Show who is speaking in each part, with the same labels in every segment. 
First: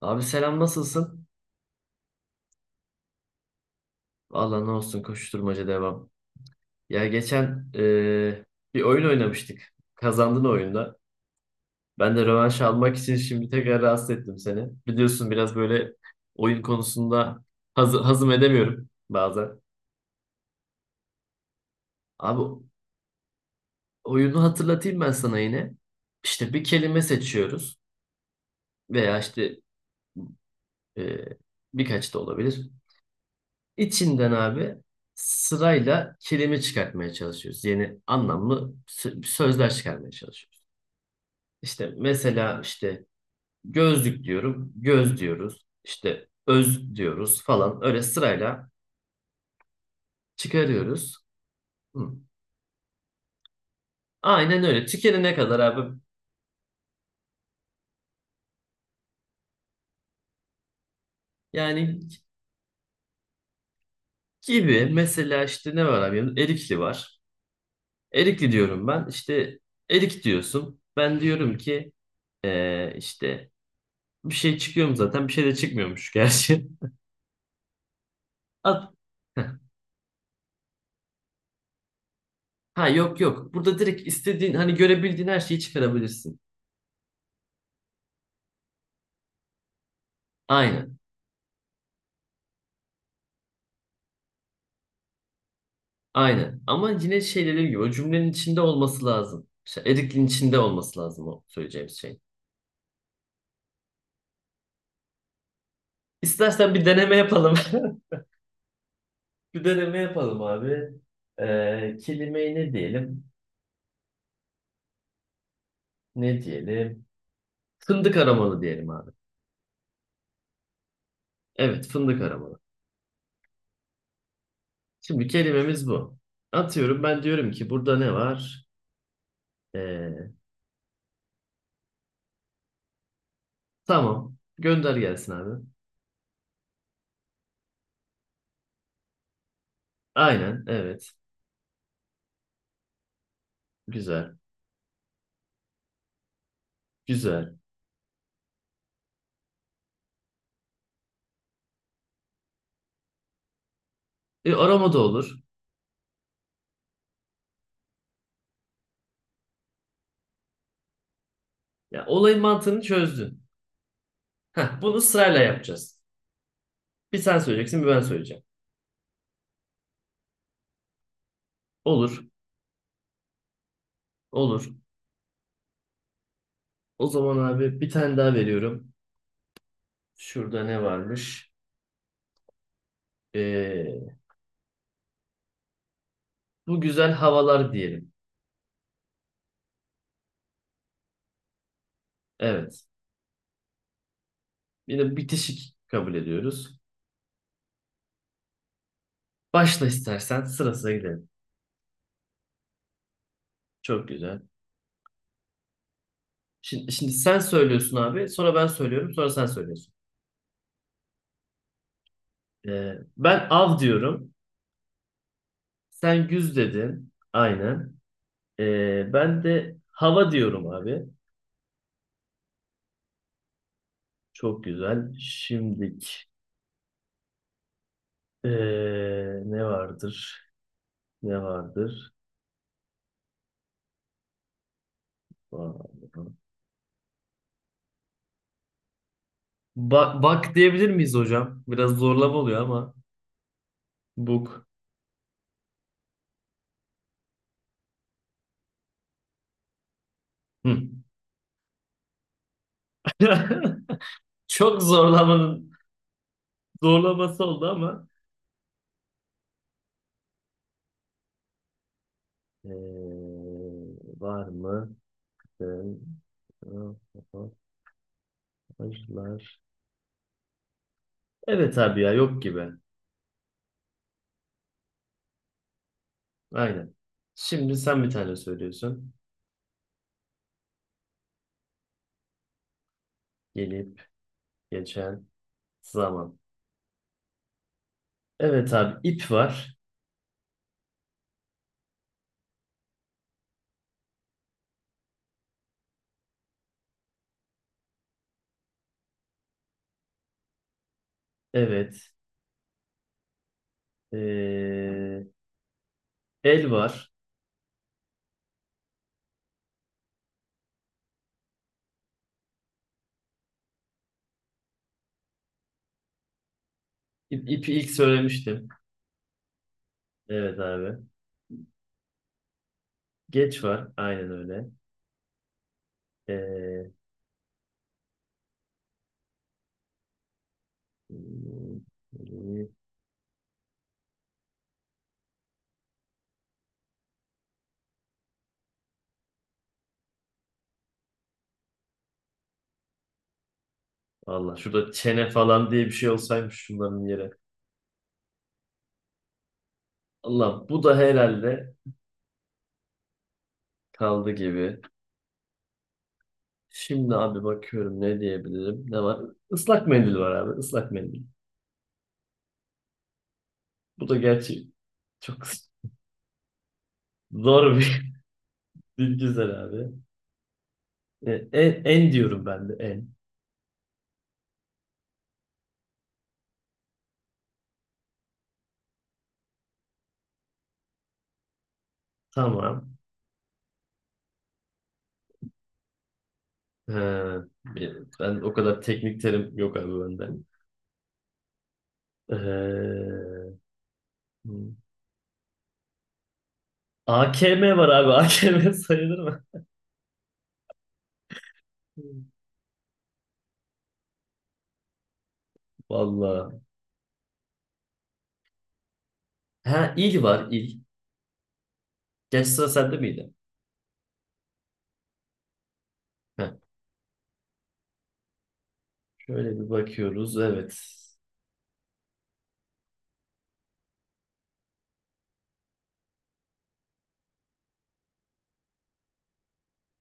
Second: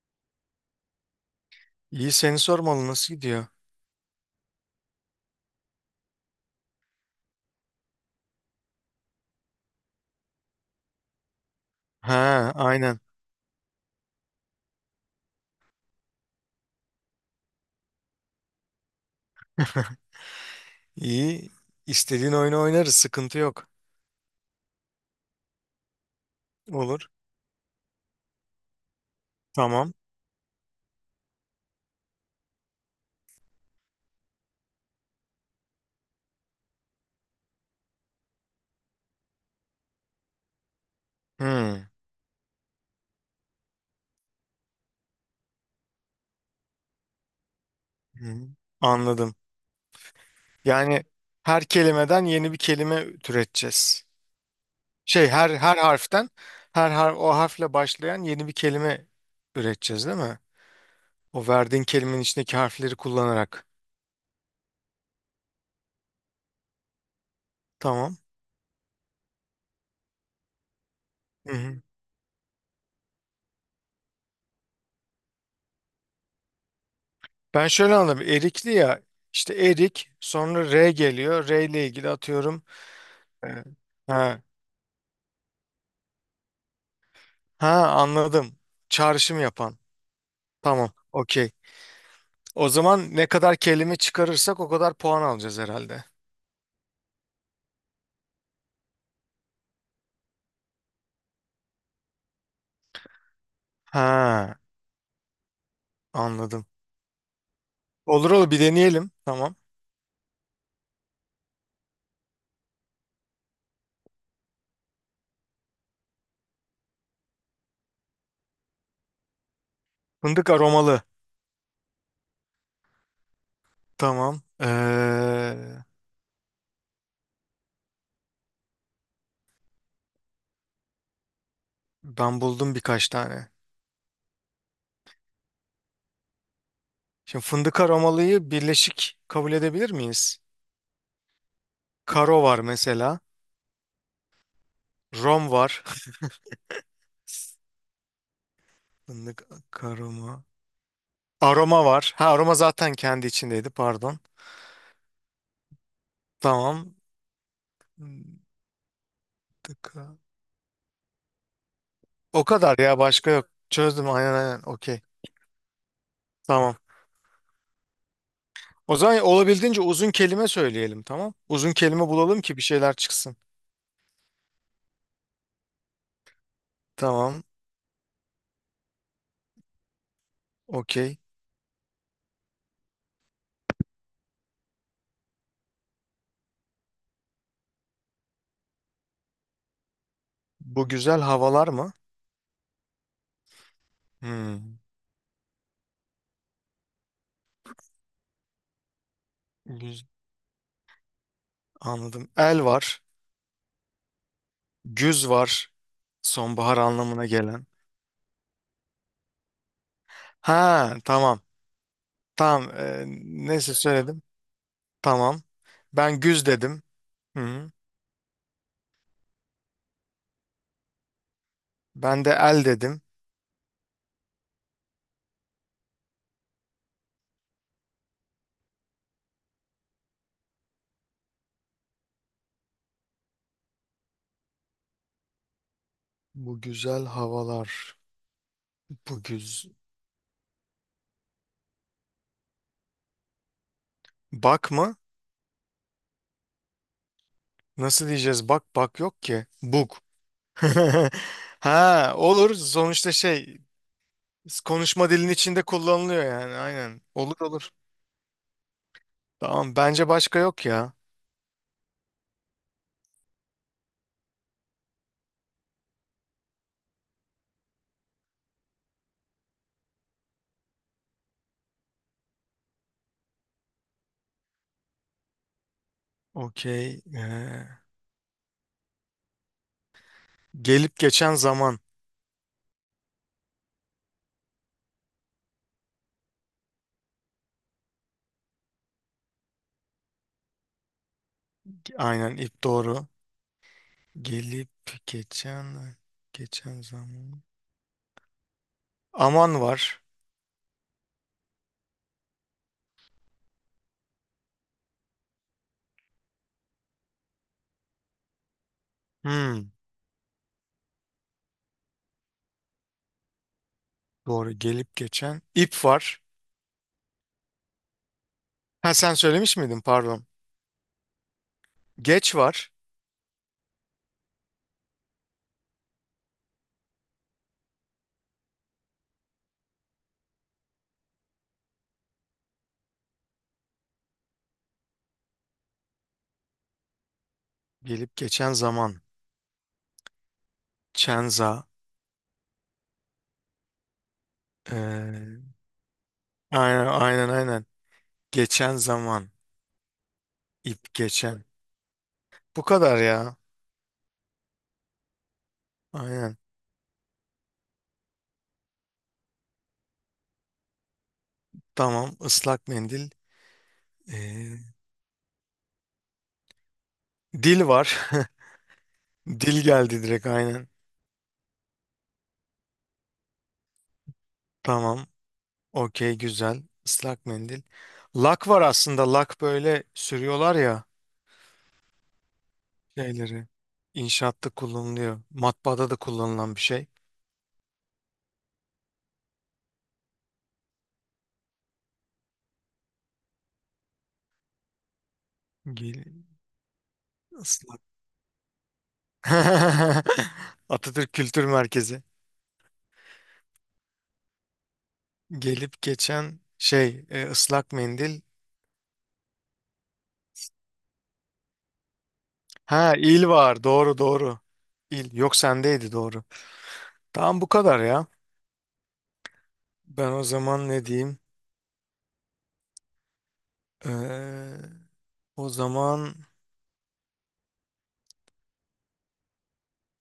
Speaker 1: Abi selam nasılsın?
Speaker 2: İyi, seni sormalı, nasıl gidiyor?
Speaker 1: Valla ne olsun koşturmaca devam. Ya geçen bir oyun oynamıştık. Kazandın oyunda. Ben de
Speaker 2: Ha,
Speaker 1: rövanş almak
Speaker 2: aynen.
Speaker 1: için şimdi tekrar rahatsız ettim seni. Biliyorsun biraz böyle oyun konusunda hazım edemiyorum bazen.
Speaker 2: İyi. İstediğin oyunu
Speaker 1: Abi
Speaker 2: oynarız, sıkıntı yok.
Speaker 1: oyunu hatırlatayım ben sana yine. İşte bir kelime
Speaker 2: Olur.
Speaker 1: seçiyoruz veya işte
Speaker 2: Tamam.
Speaker 1: eee, birkaç da olabilir. İçinden abi sırayla kelime çıkartmaya çalışıyoruz. Yeni anlamlı sözler çıkarmaya çalışıyoruz.
Speaker 2: Hmm.
Speaker 1: İşte mesela işte gözlük diyorum, göz diyoruz. İşte öz diyoruz falan. Öyle
Speaker 2: Hmm.
Speaker 1: sırayla
Speaker 2: Anladım. Yani
Speaker 1: çıkarıyoruz.
Speaker 2: her
Speaker 1: Hı.
Speaker 2: kelimeden yeni bir kelime türeteceğiz.
Speaker 1: Aynen öyle. Tükenene
Speaker 2: Her
Speaker 1: kadar
Speaker 2: her
Speaker 1: abi.
Speaker 2: harften her har o harfle başlayan yeni bir kelime üreteceğiz, değil mi? O verdiğin
Speaker 1: Yani
Speaker 2: kelimenin içindeki harfleri kullanarak.
Speaker 1: gibi mesela işte ne var abi? Erikli var.
Speaker 2: Tamam.
Speaker 1: Erikli diyorum ben. İşte erik diyorsun. Ben
Speaker 2: Hı
Speaker 1: diyorum
Speaker 2: hı.
Speaker 1: ki işte bir şey çıkıyor mu zaten? Bir şey de çıkmıyormuş gerçi.
Speaker 2: Ben şöyle anladım. Erikli
Speaker 1: At.
Speaker 2: ya,
Speaker 1: Heh.
Speaker 2: işte erik, sonra R geliyor. R ile ilgili atıyorum.
Speaker 1: Ha yok
Speaker 2: e,
Speaker 1: yok. Burada direkt
Speaker 2: Ha.
Speaker 1: istediğin hani görebildiğin her şeyi çıkarabilirsin.
Speaker 2: Ha, anladım. Çağrışım yapan. Tamam.
Speaker 1: Aynen.
Speaker 2: Okey. O zaman ne kadar kelime çıkarırsak o kadar puan alacağız herhalde.
Speaker 1: Aynen. Ama yine şey dediğim gibi o cümlenin içinde olması lazım. Şey, Erik'in içinde olması lazım o söyleyeceğimiz şey.
Speaker 2: Ha, anladım.
Speaker 1: İstersen bir deneme yapalım.
Speaker 2: Olur olur, bir deneyelim. Tamam.
Speaker 1: Bir deneme yapalım abi. Kelimeyi ne diyelim? Ne diyelim? Fındık aramalı diyelim abi.
Speaker 2: Fındık aromalı.
Speaker 1: Evet, fındık aramalı.
Speaker 2: Tamam.
Speaker 1: Şimdi kelimemiz bu. Atıyorum ben diyorum ki burada ne var? Ee,
Speaker 2: Ben buldum birkaç tane.
Speaker 1: tamam. Gönder gelsin abi.
Speaker 2: Şimdi fındık aromalıyı birleşik kabul edebilir miyiz?
Speaker 1: Aynen, evet.
Speaker 2: Karo var mesela.
Speaker 1: Güzel.
Speaker 2: Rom var.
Speaker 1: Güzel.
Speaker 2: Fındık aroma. Aroma var. Ha, aroma zaten kendi içindeydi, pardon.
Speaker 1: E, arama da olur.
Speaker 2: Tamam. Fındık.
Speaker 1: Ya, olayın
Speaker 2: O kadar
Speaker 1: mantığını
Speaker 2: ya, başka
Speaker 1: çözdün.
Speaker 2: yok. Çözdüm, aynen aynen,
Speaker 1: Heh, bunu
Speaker 2: okey.
Speaker 1: sırayla yapacağız.
Speaker 2: Tamam.
Speaker 1: Bir sen söyleyeceksin, bir ben söyleyeceğim.
Speaker 2: O zaman olabildiğince uzun kelime söyleyelim, tamam. Uzun kelime
Speaker 1: Olur.
Speaker 2: bulalım ki bir şeyler çıksın.
Speaker 1: Olur. O zaman
Speaker 2: Tamam,
Speaker 1: abi bir tane daha veriyorum. Şurada ne
Speaker 2: okey.
Speaker 1: varmış? E, bu güzel havalar diyelim.
Speaker 2: Bu güzel havalar mı?
Speaker 1: Evet.
Speaker 2: Hmm.
Speaker 1: Yine bitişik kabul ediyoruz. Başla
Speaker 2: Güz-
Speaker 1: istersen sırasına gidelim.
Speaker 2: Anladım. El var.
Speaker 1: Çok güzel.
Speaker 2: Güz var. Sonbahar
Speaker 1: Şimdi
Speaker 2: anlamına
Speaker 1: sen
Speaker 2: gelen.
Speaker 1: söylüyorsun abi. Sonra ben söylüyorum. Sonra sen söylüyorsun.
Speaker 2: Ha, tamam. Tamam.
Speaker 1: E, ben
Speaker 2: Neyse,
Speaker 1: av
Speaker 2: söyledim.
Speaker 1: diyorum.
Speaker 2: Tamam. Ben
Speaker 1: Sen
Speaker 2: güz
Speaker 1: güz
Speaker 2: dedim.
Speaker 1: dedin.
Speaker 2: Hı.
Speaker 1: Aynen. Ben de hava diyorum abi.
Speaker 2: Ben de el dedim.
Speaker 1: Çok güzel. Şimdilik ee, ne vardır? Ne vardır?
Speaker 2: Bu güzel havalar. Bu güz...
Speaker 1: Bak, bak diyebilir miyiz hocam? Biraz zorlama oluyor ama. Buk.
Speaker 2: Bak mı? Nasıl diyeceğiz? Bak bak yok ki. Bug.
Speaker 1: Hı.
Speaker 2: Ha, olur. Sonuçta şey,
Speaker 1: Çok
Speaker 2: konuşma dilin içinde
Speaker 1: zorlamanın
Speaker 2: kullanılıyor yani. Aynen. Olur
Speaker 1: zorlaması oldu
Speaker 2: olur.
Speaker 1: ama.
Speaker 2: Tamam. Bence başka yok ya.
Speaker 1: Ee, var mı? Mesajlar. Evet abi ya yok gibi. Aynen.
Speaker 2: Okey.
Speaker 1: Şimdi sen bir tane söylüyorsun.
Speaker 2: Gelip geçen zaman.
Speaker 1: Gelip geçen zaman. Evet abi ip var.
Speaker 2: Aynen, ip doğru. Gelip geçen zaman. Aman var.
Speaker 1: Evet. Ee, el var.
Speaker 2: Hmm, doğru. Gelip geçen. İp var.
Speaker 1: İp, ipi ilk söylemiştim.
Speaker 2: Ha, sen söylemiş miydin? Pardon.
Speaker 1: Evet abi.
Speaker 2: Geç var.
Speaker 1: Geç var. Aynen öyle. Ee, hmm,
Speaker 2: Gelip geçen zaman. Çenza.
Speaker 1: Allah şurada çene
Speaker 2: Ee,
Speaker 1: falan diye bir şey olsaymış
Speaker 2: Aynen
Speaker 1: şunların
Speaker 2: aynen
Speaker 1: yere.
Speaker 2: aynen. Geçen zaman.
Speaker 1: Allah bu
Speaker 2: İp
Speaker 1: da
Speaker 2: geçen.
Speaker 1: herhalde
Speaker 2: Bu kadar ya.
Speaker 1: kaldı gibi.
Speaker 2: Aynen.
Speaker 1: Şimdi abi bakıyorum ne diyebilirim. Ne var? Islak mendil var abi. Islak mendil.
Speaker 2: Tamam. Islak mendil.
Speaker 1: Bu da
Speaker 2: Ee,
Speaker 1: gerçi çok
Speaker 2: Dil
Speaker 1: zor bir
Speaker 2: var.
Speaker 1: bir
Speaker 2: Dil
Speaker 1: güzel abi.
Speaker 2: geldi direkt, aynen.
Speaker 1: En diyorum ben de en.
Speaker 2: Tamam. Okey, güzel. Islak mendil. Lak var aslında. Lak böyle sürüyorlar ya
Speaker 1: Tamam.
Speaker 2: şeyleri. İnşaatta kullanılıyor. Matbaada da kullanılan bir şey.
Speaker 1: He, ben o kadar teknik terim yok abi bende. Ee,
Speaker 2: Gel
Speaker 1: AKM
Speaker 2: ıslak.
Speaker 1: var abi. AKM sayılır mı?
Speaker 2: Atatürk Kültür Merkezi. Gelip geçen
Speaker 1: Vallahi.
Speaker 2: şey ıslak mendil.
Speaker 1: Ha il var il. Geç sıra
Speaker 2: Ha,
Speaker 1: sende
Speaker 2: il
Speaker 1: miydi?
Speaker 2: var, doğru doğru. İl yok, sendeydi doğru.
Speaker 1: Heh,
Speaker 2: Tamam, bu kadar ya.
Speaker 1: şöyle bir
Speaker 2: Ben o
Speaker 1: bakıyoruz.
Speaker 2: zaman
Speaker 1: Evet.
Speaker 2: ne diyeyim? Ee, O zaman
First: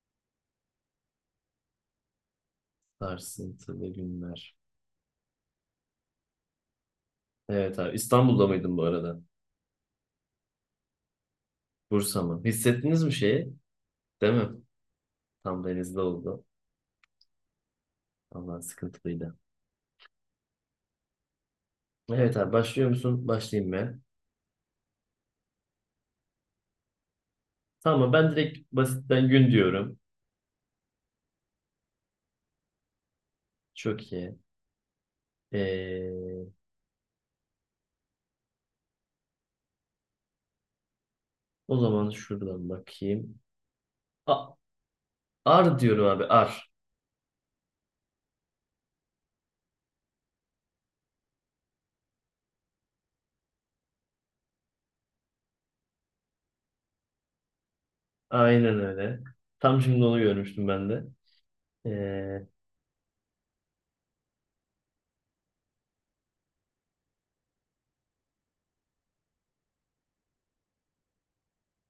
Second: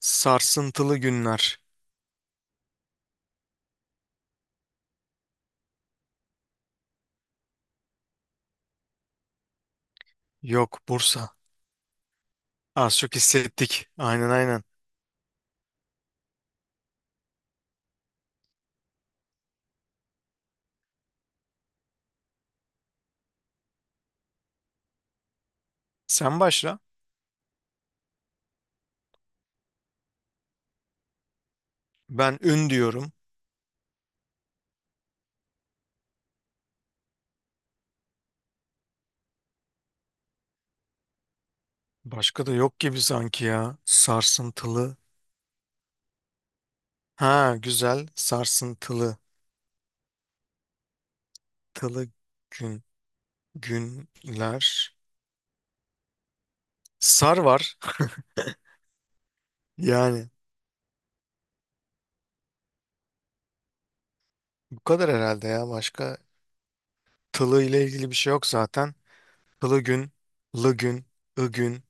Speaker 2: sarsıntılı günler.
Speaker 1: Sarsıntılı günler. Evet abi. İstanbul'da mıydın bu arada?
Speaker 2: Yok, Bursa.
Speaker 1: Bursa mı?
Speaker 2: Az
Speaker 1: Hissettiniz mi
Speaker 2: çok
Speaker 1: şeyi?
Speaker 2: hissettik. Aynen
Speaker 1: Değil mi?
Speaker 2: aynen.
Speaker 1: Tam denizde oldu. Vallahi sıkıntılıydı. Evet abi başlıyor musun? Başlayayım ben.
Speaker 2: Sen başla.
Speaker 1: Tamam ben direkt basitten gün diyorum.
Speaker 2: Ben ün diyorum.
Speaker 1: Çok iyi. Ee, o zaman
Speaker 2: Başka da
Speaker 1: şuradan
Speaker 2: yok gibi
Speaker 1: bakayım.
Speaker 2: sanki ya.
Speaker 1: A-
Speaker 2: Sarsıntılı.
Speaker 1: ar diyorum abi ar.
Speaker 2: Ha, güzel. Sarsıntılı. Tılı gün. Günler. Sar var.
Speaker 1: Aynen öyle. Tam şimdi onu
Speaker 2: Yani
Speaker 1: görmüştüm ben de. Ee,
Speaker 2: bu kadar herhalde ya. Başka tılığı ile ilgili bir şey yok zaten. Tılı gün, lı gün, ı gün,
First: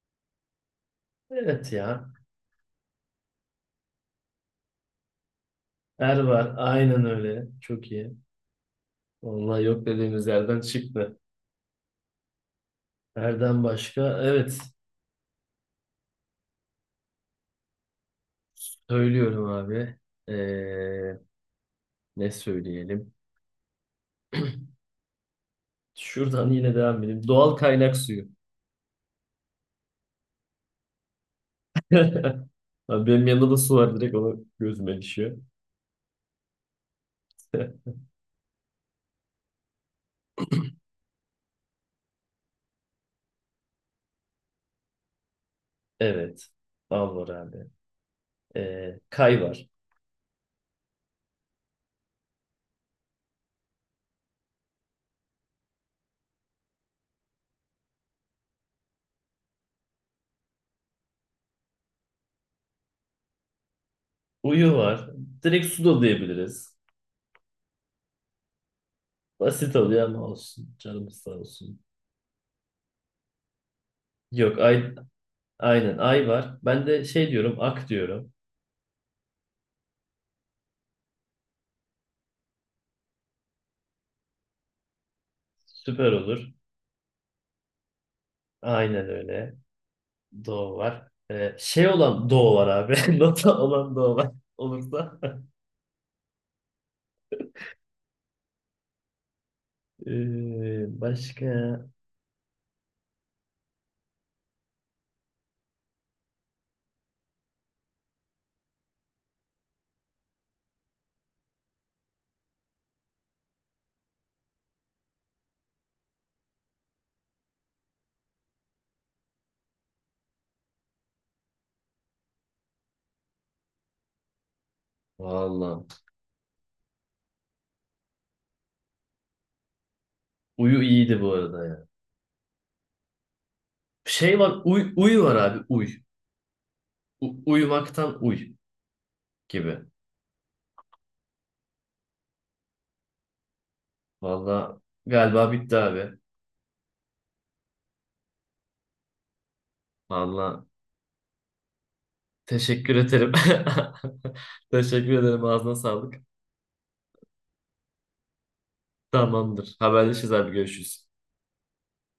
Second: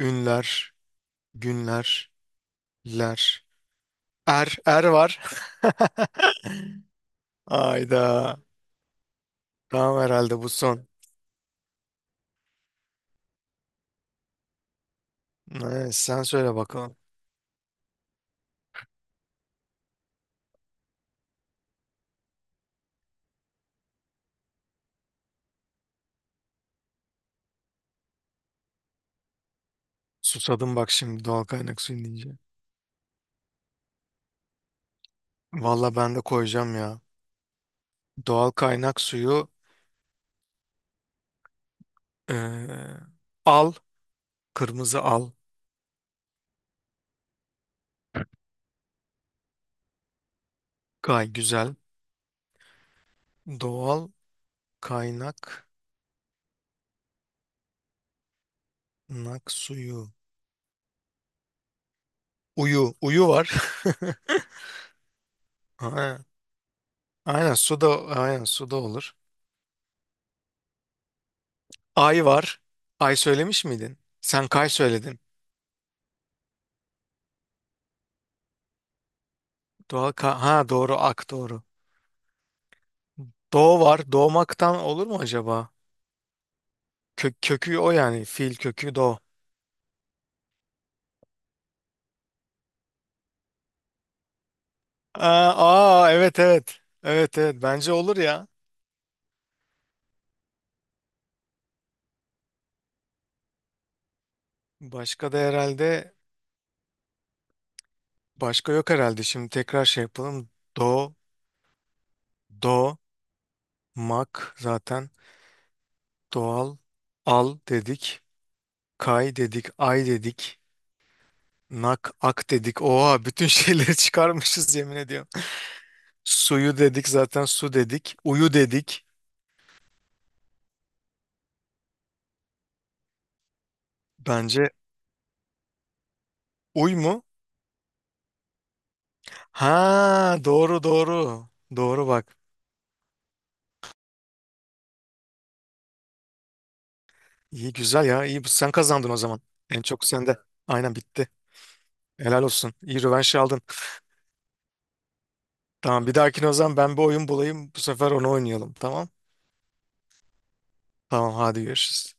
Speaker 2: ünler,
Speaker 1: evet
Speaker 2: günler,
Speaker 1: ya.
Speaker 2: ler. Er, er var.
Speaker 1: Er var. Aynen öyle. Çok iyi.
Speaker 2: Ayda.
Speaker 1: Vallahi yok
Speaker 2: Tamam,
Speaker 1: dediğimiz
Speaker 2: herhalde bu
Speaker 1: yerden
Speaker 2: son.
Speaker 1: çıktı. Erden başka. Evet.
Speaker 2: Evet, sen söyle bakalım.
Speaker 1: Söylüyorum abi. Ee, ne söyleyelim? Şuradan yine devam edelim. Doğal kaynak suyu.
Speaker 2: Susadım bak şimdi doğal kaynak suyu deyince.
Speaker 1: Abi benim yanımda da su var. Direkt ona gözüme düşüyor.
Speaker 2: Valla ben de koyacağım ya. Doğal kaynak suyu eee, al. Kırmızı al.
Speaker 1: Evet. Al var abi. Kay var.
Speaker 2: Gay güzel. Doğal kaynak nak suyu. Uyu. Uyu var.
Speaker 1: Uyu var. Direkt su da
Speaker 2: Ha,
Speaker 1: diyebiliriz.
Speaker 2: aynen su da, aynen su da olur.
Speaker 1: Basit oluyor ama olsun. Canımız sağ olsun.
Speaker 2: Ay var. Ay söylemiş miydin? Sen
Speaker 1: Yok
Speaker 2: kay
Speaker 1: ay,
Speaker 2: söyledin.
Speaker 1: aynen ay var. Ben de şey diyorum ak diyorum.
Speaker 2: Doğa ka, ha doğru, ak doğru. Doğu var. Doğmaktan olur mu acaba?
Speaker 1: Süper olur.
Speaker 2: Kö, kökü o yani. Fiil kökü
Speaker 1: Aynen
Speaker 2: doğu.
Speaker 1: öyle. Doğu var. Şey olan doğu var abi. Nota olan doğu var. Olursa.
Speaker 2: Aa, aa evet evet. Evet evet, bence olur ya.
Speaker 1: Başka.
Speaker 2: Başka da herhalde Başka yok herhalde. Şimdi tekrar şey yapalım. Do, do, mak zaten, doğal, al dedik. Kay dedik. Ay dedik. Nak, ak dedik. Oha, bütün şeyleri çıkarmışız yemin ediyorum.
Speaker 1: Vallahi.
Speaker 2: Suyu dedik zaten, su dedik. Uyu dedik.
Speaker 1: Uyu iyiydi bu arada ya. Şey var.
Speaker 2: Bence
Speaker 1: Uy, uyu var abi. Uy.
Speaker 2: uy mu?
Speaker 1: Uyumaktan uy
Speaker 2: Ha,
Speaker 1: gibi.
Speaker 2: doğru doğru. Doğru bak.
Speaker 1: Vallahi galiba bitti abi.
Speaker 2: İyi, güzel ya. İyi, sen kazandın o zaman. En çok sende.
Speaker 1: Vallahi
Speaker 2: Aynen, bitti. Helal olsun.
Speaker 1: teşekkür
Speaker 2: İyi
Speaker 1: ederim.
Speaker 2: rövanş aldın.
Speaker 1: Teşekkür ederim. Ağzına
Speaker 2: Tamam, bir
Speaker 1: sağlık.
Speaker 2: dahakine o zaman ben bir oyun bulayım. Bu sefer onu oynayalım. Tamam.
Speaker 1: Tamamdır. Haberleşiriz abi. Görüşürüz.
Speaker 2: Tamam, hadi görüşürüz.